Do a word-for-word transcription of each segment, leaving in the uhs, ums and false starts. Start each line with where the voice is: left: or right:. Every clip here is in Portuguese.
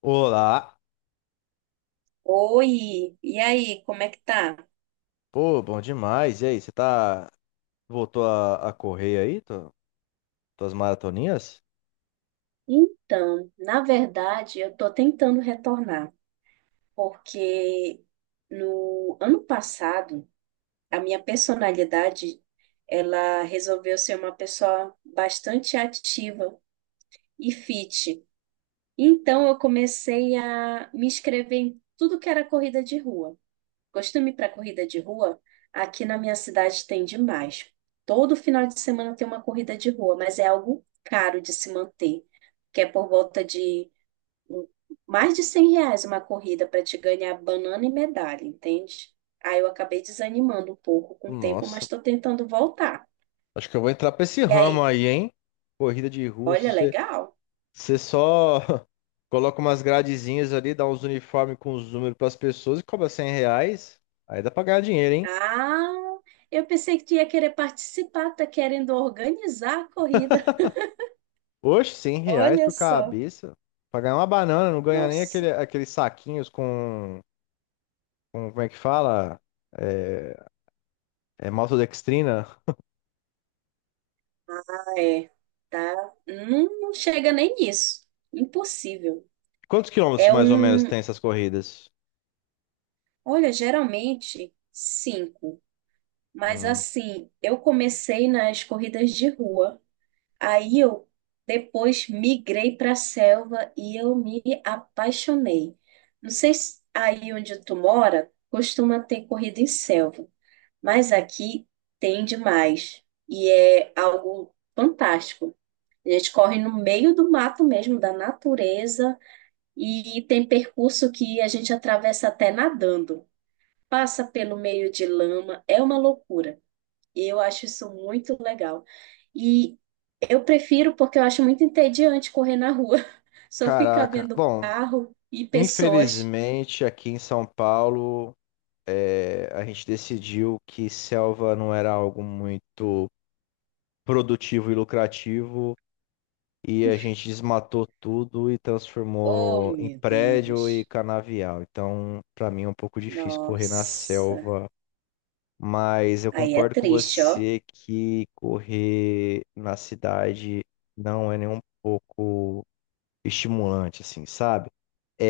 left: Olá,
right: Oi, e aí, como é que tá?
left: pô, bom demais. E aí, você tá. Voltou a, a correr aí, tu- tuas maratoninhas?
right: Então, na verdade, eu estou tentando retornar, porque no ano passado, a minha personalidade, ela resolveu ser uma pessoa bastante ativa e fit. Então, eu comecei a me inscrever em tudo que era corrida de rua. Costume para corrida de rua, aqui na minha cidade tem demais. Todo final de semana tem uma corrida de rua, mas é algo caro de se manter, que é por volta de hum, mais de cem reais uma corrida para te ganhar banana e medalha, entende? Aí eu acabei desanimando um pouco com o tempo,
left: Nossa,
right: mas estou tentando voltar.
left: acho que eu vou entrar pra esse
right: E
left: ramo
right: aí,
left: aí, hein? Corrida de rua, se
right: olha,
left: você,
right: legal.
left: você só coloca umas gradezinhas ali, dá uns uniformes com os números pras pessoas e cobra cem reais. Aí dá pra ganhar dinheiro, hein?
right: Ah, eu pensei que tu ia querer participar, tá querendo organizar a corrida.
left: Oxe, cem reais
right: Olha
left: por
right: só.
left: cabeça. Pra ganhar uma banana, não ganha nem
right: Nossa.
left: aquele, aqueles saquinhos com, com. Como é que fala? É, é maltodextrina.
right: É, tá? Não, não chega nem nisso. Impossível.
left: Quantos quilômetros
right: É
left: mais ou menos
right: um.
left: tem essas corridas?
right: Olha, geralmente cinco. Mas
left: Hum,
right: assim, eu comecei nas corridas de rua. Aí eu depois migrei para a selva e eu me apaixonei. Não sei se aí onde tu mora costuma ter corrida em selva, mas aqui tem demais. E é algo fantástico. A gente corre no meio do mato mesmo, da natureza, e tem percurso que a gente atravessa até nadando. Passa pelo meio de lama, é uma loucura. E eu acho isso muito legal. E eu prefiro porque eu acho muito entediante correr na rua. Só ficar
left: Caraca.
right: vendo
left: Bom,
right: carro e pessoas.
left: infelizmente aqui em São Paulo é, a gente decidiu que selva não era algo muito produtivo e lucrativo e a gente desmatou tudo e
right: Oh,
left: transformou em
right: meu
left: prédio e
right: Deus.
left: canavial. Então, para mim é um pouco difícil correr na
right: Nossa.
left: selva, mas eu
right: Aí é
left: concordo com
right: triste, ó.
left: você que correr na cidade não é nem um pouco estimulante, assim, sabe?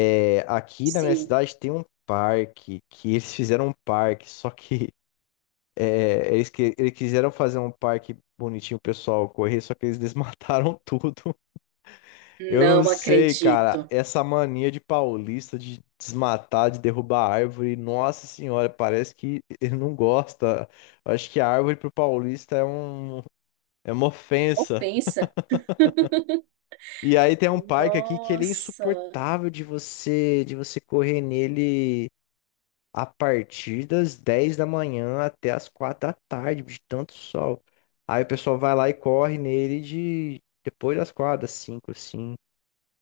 left: É, aqui na minha
right: Sim,
left: cidade tem um parque que eles fizeram um parque, só que é, eles, que, eles quiseram fazer um parque bonitinho, o pessoal correr, só que eles desmataram tudo. Eu não
right: não
left: sei, cara,
right: acredito.
left: essa mania de paulista de desmatar, de derrubar árvore, nossa senhora, parece que ele não gosta. Eu Acho que a árvore pro paulista é um, é uma ofensa.
right: Ofensa.
left: E aí tem um parque aqui que ele é
right: Nossa.
left: insuportável de você, de você correr nele a partir das dez da manhã até as quatro da tarde, de tanto sol. Aí o pessoal vai lá e corre nele de depois das quatro, das cinco, assim.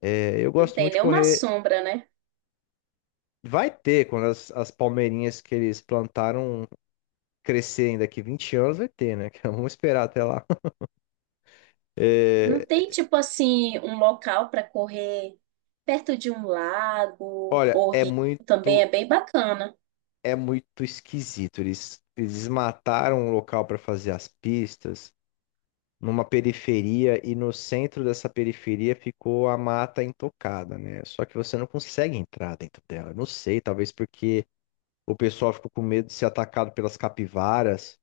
left: É, eu
right: Não
left: gosto
right: tem
left: muito de
right: nenhuma
left: correr.
right: sombra, né?
left: Vai ter, quando as, as palmeirinhas que eles plantaram crescerem daqui vinte anos, vai ter, né? Vamos esperar até lá.
right: Não
left: É,
right: tem, tipo assim, um local para correr perto de um lago
left: olha,
right: ou
left: é
right: rio. Também
left: muito,
right: é bem bacana.
left: é muito esquisito. Eles, eles mataram o local para fazer as pistas. Numa periferia e no centro dessa periferia ficou a mata intocada, né? Só que você não consegue entrar dentro dela. Eu Não sei, talvez porque o pessoal ficou com medo de ser atacado pelas capivaras.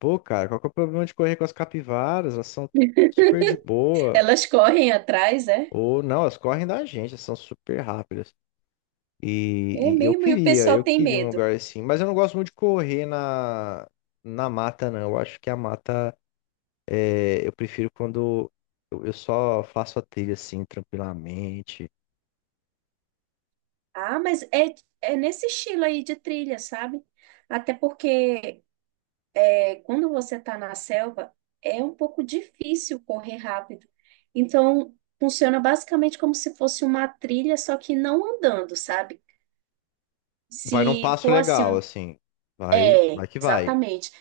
left: Pô, cara, qual que é o problema de correr com as capivaras? Elas são super de boa.
right: Elas correm atrás, é?
left: Ou não, elas correm da gente, elas são super rápidas.
right: É
left: E, e eu
right: mesmo, e o
left: queria,
right: pessoal
left: eu
right: tem
left: queria um
right: medo.
left: lugar assim, mas eu não gosto muito de correr na, na mata, não. Eu acho que a mata. É, eu prefiro quando eu eu só faço a trilha assim, tranquilamente.
right: Ah, mas é, é nesse estilo aí de trilha, sabe? Até porque é, quando você está na selva, é um pouco difícil correr rápido. Então, funciona basicamente como se fosse uma trilha, só que não andando, sabe?
left: Vai num
right: Se
left: passo
right: for assim
left: legal,
right: um...
left: assim. Vai,
right: É,
left: vai que vai.
right: exatamente.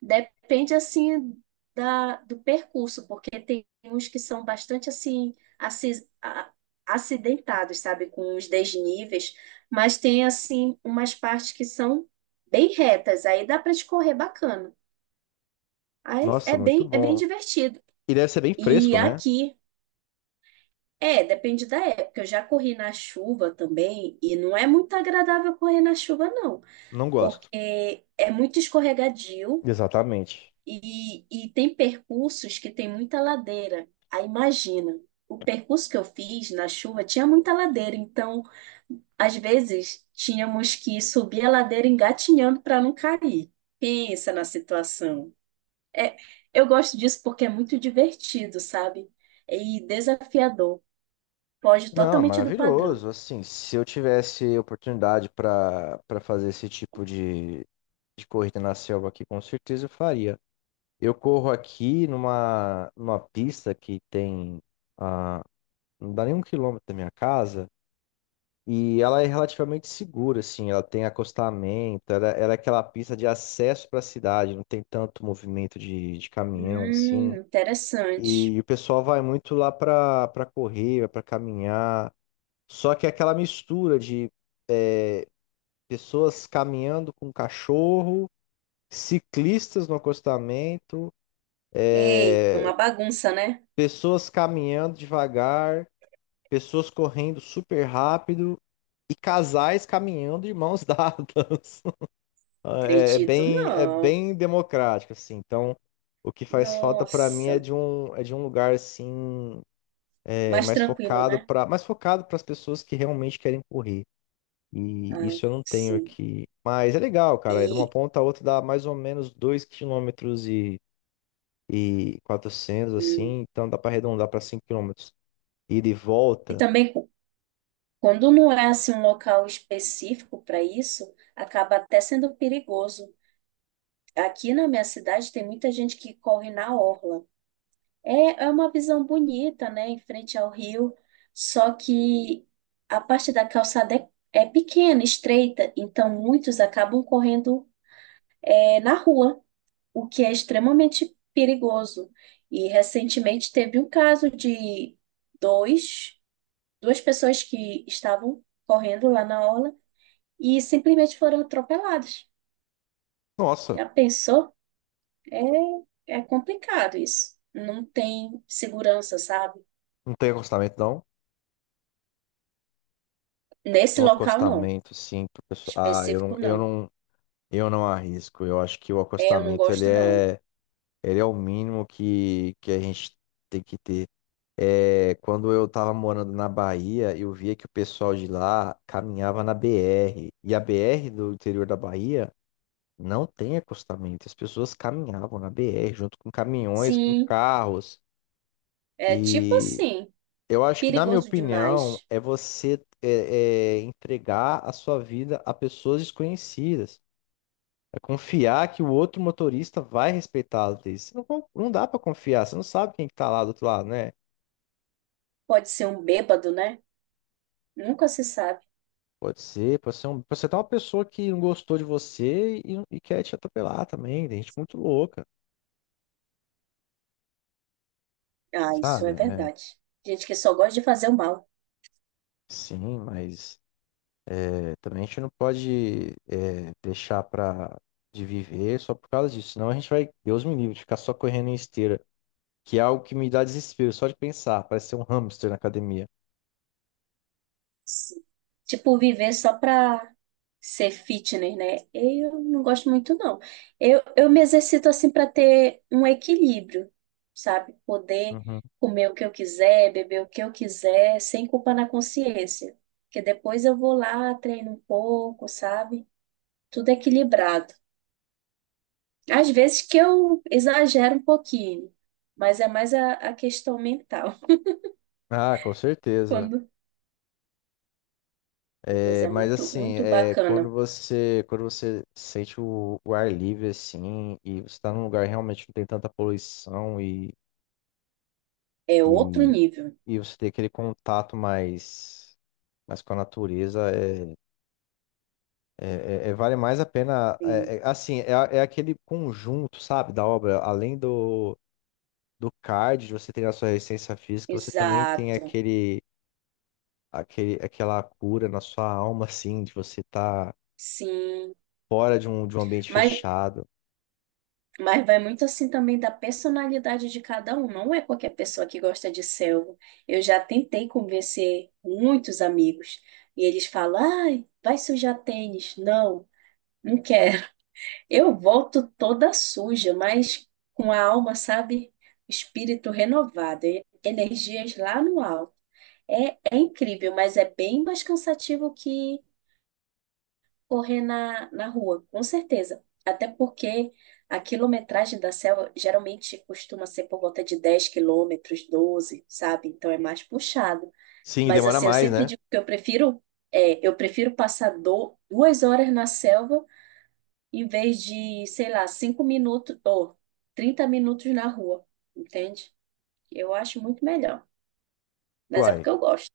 right: Depende assim da, do percurso, porque tem uns que são bastante assim aci- a- acidentados, sabe, com os desníveis, mas tem assim umas partes que são bem retas, aí dá para escorrer bacana. Aí
left: Nossa,
right: é
left: muito
right: bem é bem
left: bom.
right: divertido.
left: E deve ser bem
right: E
left: fresco, né?
right: aqui é, depende da época. Eu já corri na chuva também e não é muito agradável correr na chuva, não,
left: Não gosto.
right: porque é muito escorregadio.
left: Exatamente.
right: E, e tem percursos que tem muita ladeira. Aí imagina, o percurso que eu fiz na chuva tinha muita ladeira, então às vezes tínhamos que subir a ladeira engatinhando para não cair. Pensa na situação. É, eu gosto disso porque é muito divertido, sabe? E desafiador. Foge
left: Não,
right: totalmente do padrão.
left: maravilhoso. Assim, se eu tivesse oportunidade para para fazer esse tipo de, de corrida na selva aqui, com certeza eu faria. Eu corro aqui numa, numa pista que tem, ah, não dá nem um quilômetro da minha casa. E ela é relativamente segura, assim, ela tem acostamento, ela, ela é aquela pista de acesso para a cidade, não tem tanto movimento de, de caminhão, assim.
right: Hum, interessante.
left: E o pessoal vai muito lá para para correr, para caminhar. Só que é aquela mistura de pessoas caminhando com cachorro, ciclistas no acostamento,
right: Ei, uma bagunça, né?
left: pessoas caminhando devagar, pessoas correndo super rápido e casais caminhando de mãos dadas. Ah, É, é
right: Acredito.
left: bem, é
right: Não.
left: bem democrático, assim. Então, o que faz falta para mim
right: Nossa,
left: é de um, é de um lugar assim, é,
right: mais
left: mais
right: tranquilo, né?
left: focado para, mais focado para as pessoas que realmente querem correr. E
right: Ah,
left: isso eu não tenho
right: sim.
left: aqui. Mas é legal, cara. É de uma
right: E,
left: ponta a outra dá mais ou menos dois quilômetros e, e quatrocentos
right: hum,
left: assim. Então dá para arredondar para cinco quilômetros. Ida e
right: e
left: volta.
right: também, cu- quando não é assim um local específico para isso, acaba até sendo perigoso. Aqui na minha cidade tem muita gente que corre na orla. É, é uma visão bonita, né, em frente ao rio, só que a parte da calçada é, é pequena, estreita, então muitos acabam correndo é, na rua, o que é extremamente perigoso. E recentemente teve um caso de dois duas pessoas que estavam correndo lá na orla e simplesmente foram atropeladas.
left: Nossa,
right: Já pensou? É, é, complicado isso. Não tem segurança, sabe?
left: não tem acostamento, não?
right: Nesse
left: Um
right: local, não.
left: acostamento, sim. Pro pessoal. Ah, eu não,
right: Específico,
left: eu
right: não.
left: não. Eu não arrisco. Eu acho que o
right: É, eu não
left: acostamento ele
right: gosto, não.
left: é, ele é o mínimo que, que a gente tem que ter. É, quando eu tava morando na Bahia, eu via que o pessoal de lá caminhava na B R. E a B R do interior da Bahia não tem acostamento. As pessoas caminhavam na B R junto com caminhões, com
right: Sim,
left: carros.
right: é tipo
left: E
right: assim,
left: eu acho que, na minha
right: perigoso
left: opinião,
right: demais.
left: é você é, é, entregar a sua vida a pessoas desconhecidas. É confiar que o outro motorista vai respeitá-lo. Thaís, você não, con- não dá pra confiar, você não sabe quem que tá lá do outro lado, né?
right: Pode ser um bêbado, né? Nunca se sabe.
left: Pode ser, pode ser, um, pode ser até uma pessoa que não gostou de você e, e quer te atropelar também. Tem gente muito louca,
right: Ah, isso
left: sabe?
right: é
left: É,
right: verdade. Gente que só gosta de fazer o mal.
left: sim, mas é, também a gente não pode é, deixar pra, de viver só por causa disso. Senão a gente vai, Deus me livre, de ficar só correndo em esteira, que é algo que me dá desespero só de pensar. Parece ser um hamster na academia.
right: Sim. Tipo, viver só pra ser fitness, né? Eu não gosto muito, não. Eu, eu me exercito assim pra ter um equilíbrio, sabe? Poder
left: Uhum.
right: comer o que eu quiser, beber o que eu quiser, sem culpa na consciência. Porque depois eu vou lá, treino um pouco, sabe? Tudo equilibrado. Às vezes que eu exagero um pouquinho, mas é mais a, a questão mental.
left: Ah, com certeza.
right: Quando... Mas
left: É,
right: é
left: mas
right: muito,
left: assim,
right: muito
left: é, quando
right: bacana.
left: você quando você sente o, o ar livre assim e você está num lugar realmente que não tem tanta poluição e,
right: É outro
left: e,
right: nível.
left: e você tem aquele contato mais, mais com a natureza, é, é- é- é- vale mais a pena. é- é- assim, é, a- é aquele conjunto, sabe, da obra. Além do, do cardio, você tem a sua resistência física, você também tem
right: Exato,
left: aquele, aquele, aquela cura na sua alma, assim, de você estar
right: sim.
left: fora de um, de um ambiente
right: Mas,
left: fechado.
right: mas vai muito assim também da personalidade de cada um. Não é qualquer pessoa que gosta de selva. Eu já tentei convencer muitos amigos e eles falam: ai, vai sujar tênis. Não, não quero. Eu volto toda suja, mas com a alma, sabe? Espírito renovado, e- energias lá no alto. É, é incrível, mas é bem mais cansativo que correr na, na rua, com certeza. Até porque a quilometragem da selva geralmente costuma ser por volta de dez quilômetros, doze, sabe? Então é mais puxado.
left: Sim, e
right: Mas
left: demora
right: assim, eu
left: mais,
right: sempre
left: né?
right: digo que eu prefiro, é, eu prefiro passar do, duas horas na selva em vez de, sei lá, cinco minutos ou trinta minutos na rua, entende? Eu acho muito melhor. Mas é
left: Uai,
right: porque eu gosto.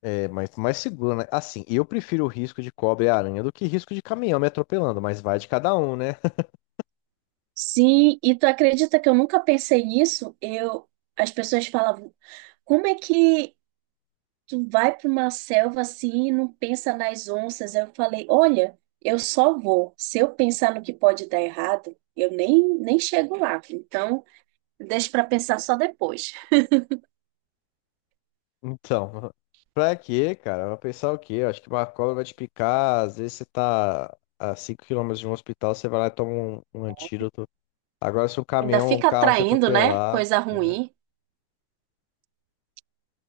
left: é mais, mais seguro, né? Assim, eu prefiro o risco de cobra e aranha do que risco de caminhão me atropelando, mas vai de cada um, né?
right: Sim, e tu acredita que eu nunca pensei nisso? Eu, as pessoas falavam, como é que tu vai para uma selva assim e não pensa nas onças. Aí eu falei, olha, eu só vou. Se eu pensar no que pode dar errado, eu nem, nem chego lá. Então, deixa para pensar só depois.
left: Então, pra quê, cara? Vai pensar o quê? Eu acho que uma cobra vai te picar, às vezes você tá a cinco quilômetros de um hospital, você vai lá e toma um, um antídoto. Agora, se um
right: Ainda
left: caminhão ou um
right: fica
left: carro te
right: atraindo, né?
left: atropelar.
right: Coisa ruim.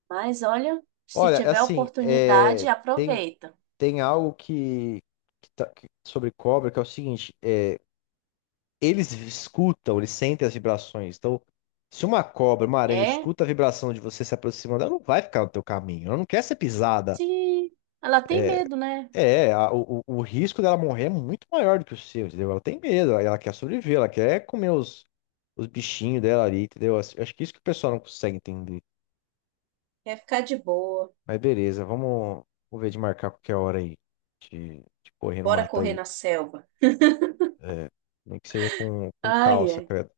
right: Mas olha, se
left: Olha,
right: tiver
left: assim, é,
right: oportunidade,
left: tem,
right: aproveita.
left: tem algo que, que tá- que- sobre cobra que é o seguinte: é, Eles escutam, eles sentem as vibrações. Então, se uma cobra, uma aranha
right: É,
left: escuta a vibração de você se aproximando, ela não vai ficar no teu caminho. Ela não quer ser pisada.
right: se ela tem medo, né?
left: É, a- o, o o risco dela morrer é muito maior do que o seu, entendeu? Ela tem medo, ela ela quer sobreviver, ela quer comer os, os bichinhos dela ali, entendeu? Acho acho que isso que o pessoal não consegue entender.
right: Quer ficar de boa.
left: Mas beleza, vamos, vamos ver de marcar qualquer hora aí. De, de correr no
right: Bora
left: mato
right: correr
left: aí.
right: na selva.
left: É, nem que seja com, com
right: Ai,
left: calça,
right: ai.
left: credo.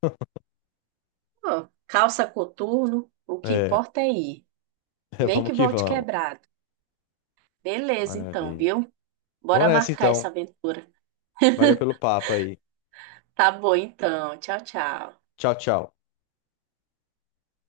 right: Ó, calça coturno, o que
left: É,
right: importa é ir. Nem
left: vamos
right: que
left: que
right: volte
left: vamos.
right: quebrado. Beleza, então,
left: Maravilha.
right: viu?
left: Vou
right: Bora
left: nessa
right: marcar essa
left: então.
right: aventura.
left: Valeu pelo papo aí.
right: Tá bom, então. Tchau, tchau.
left: Tchau, tchau.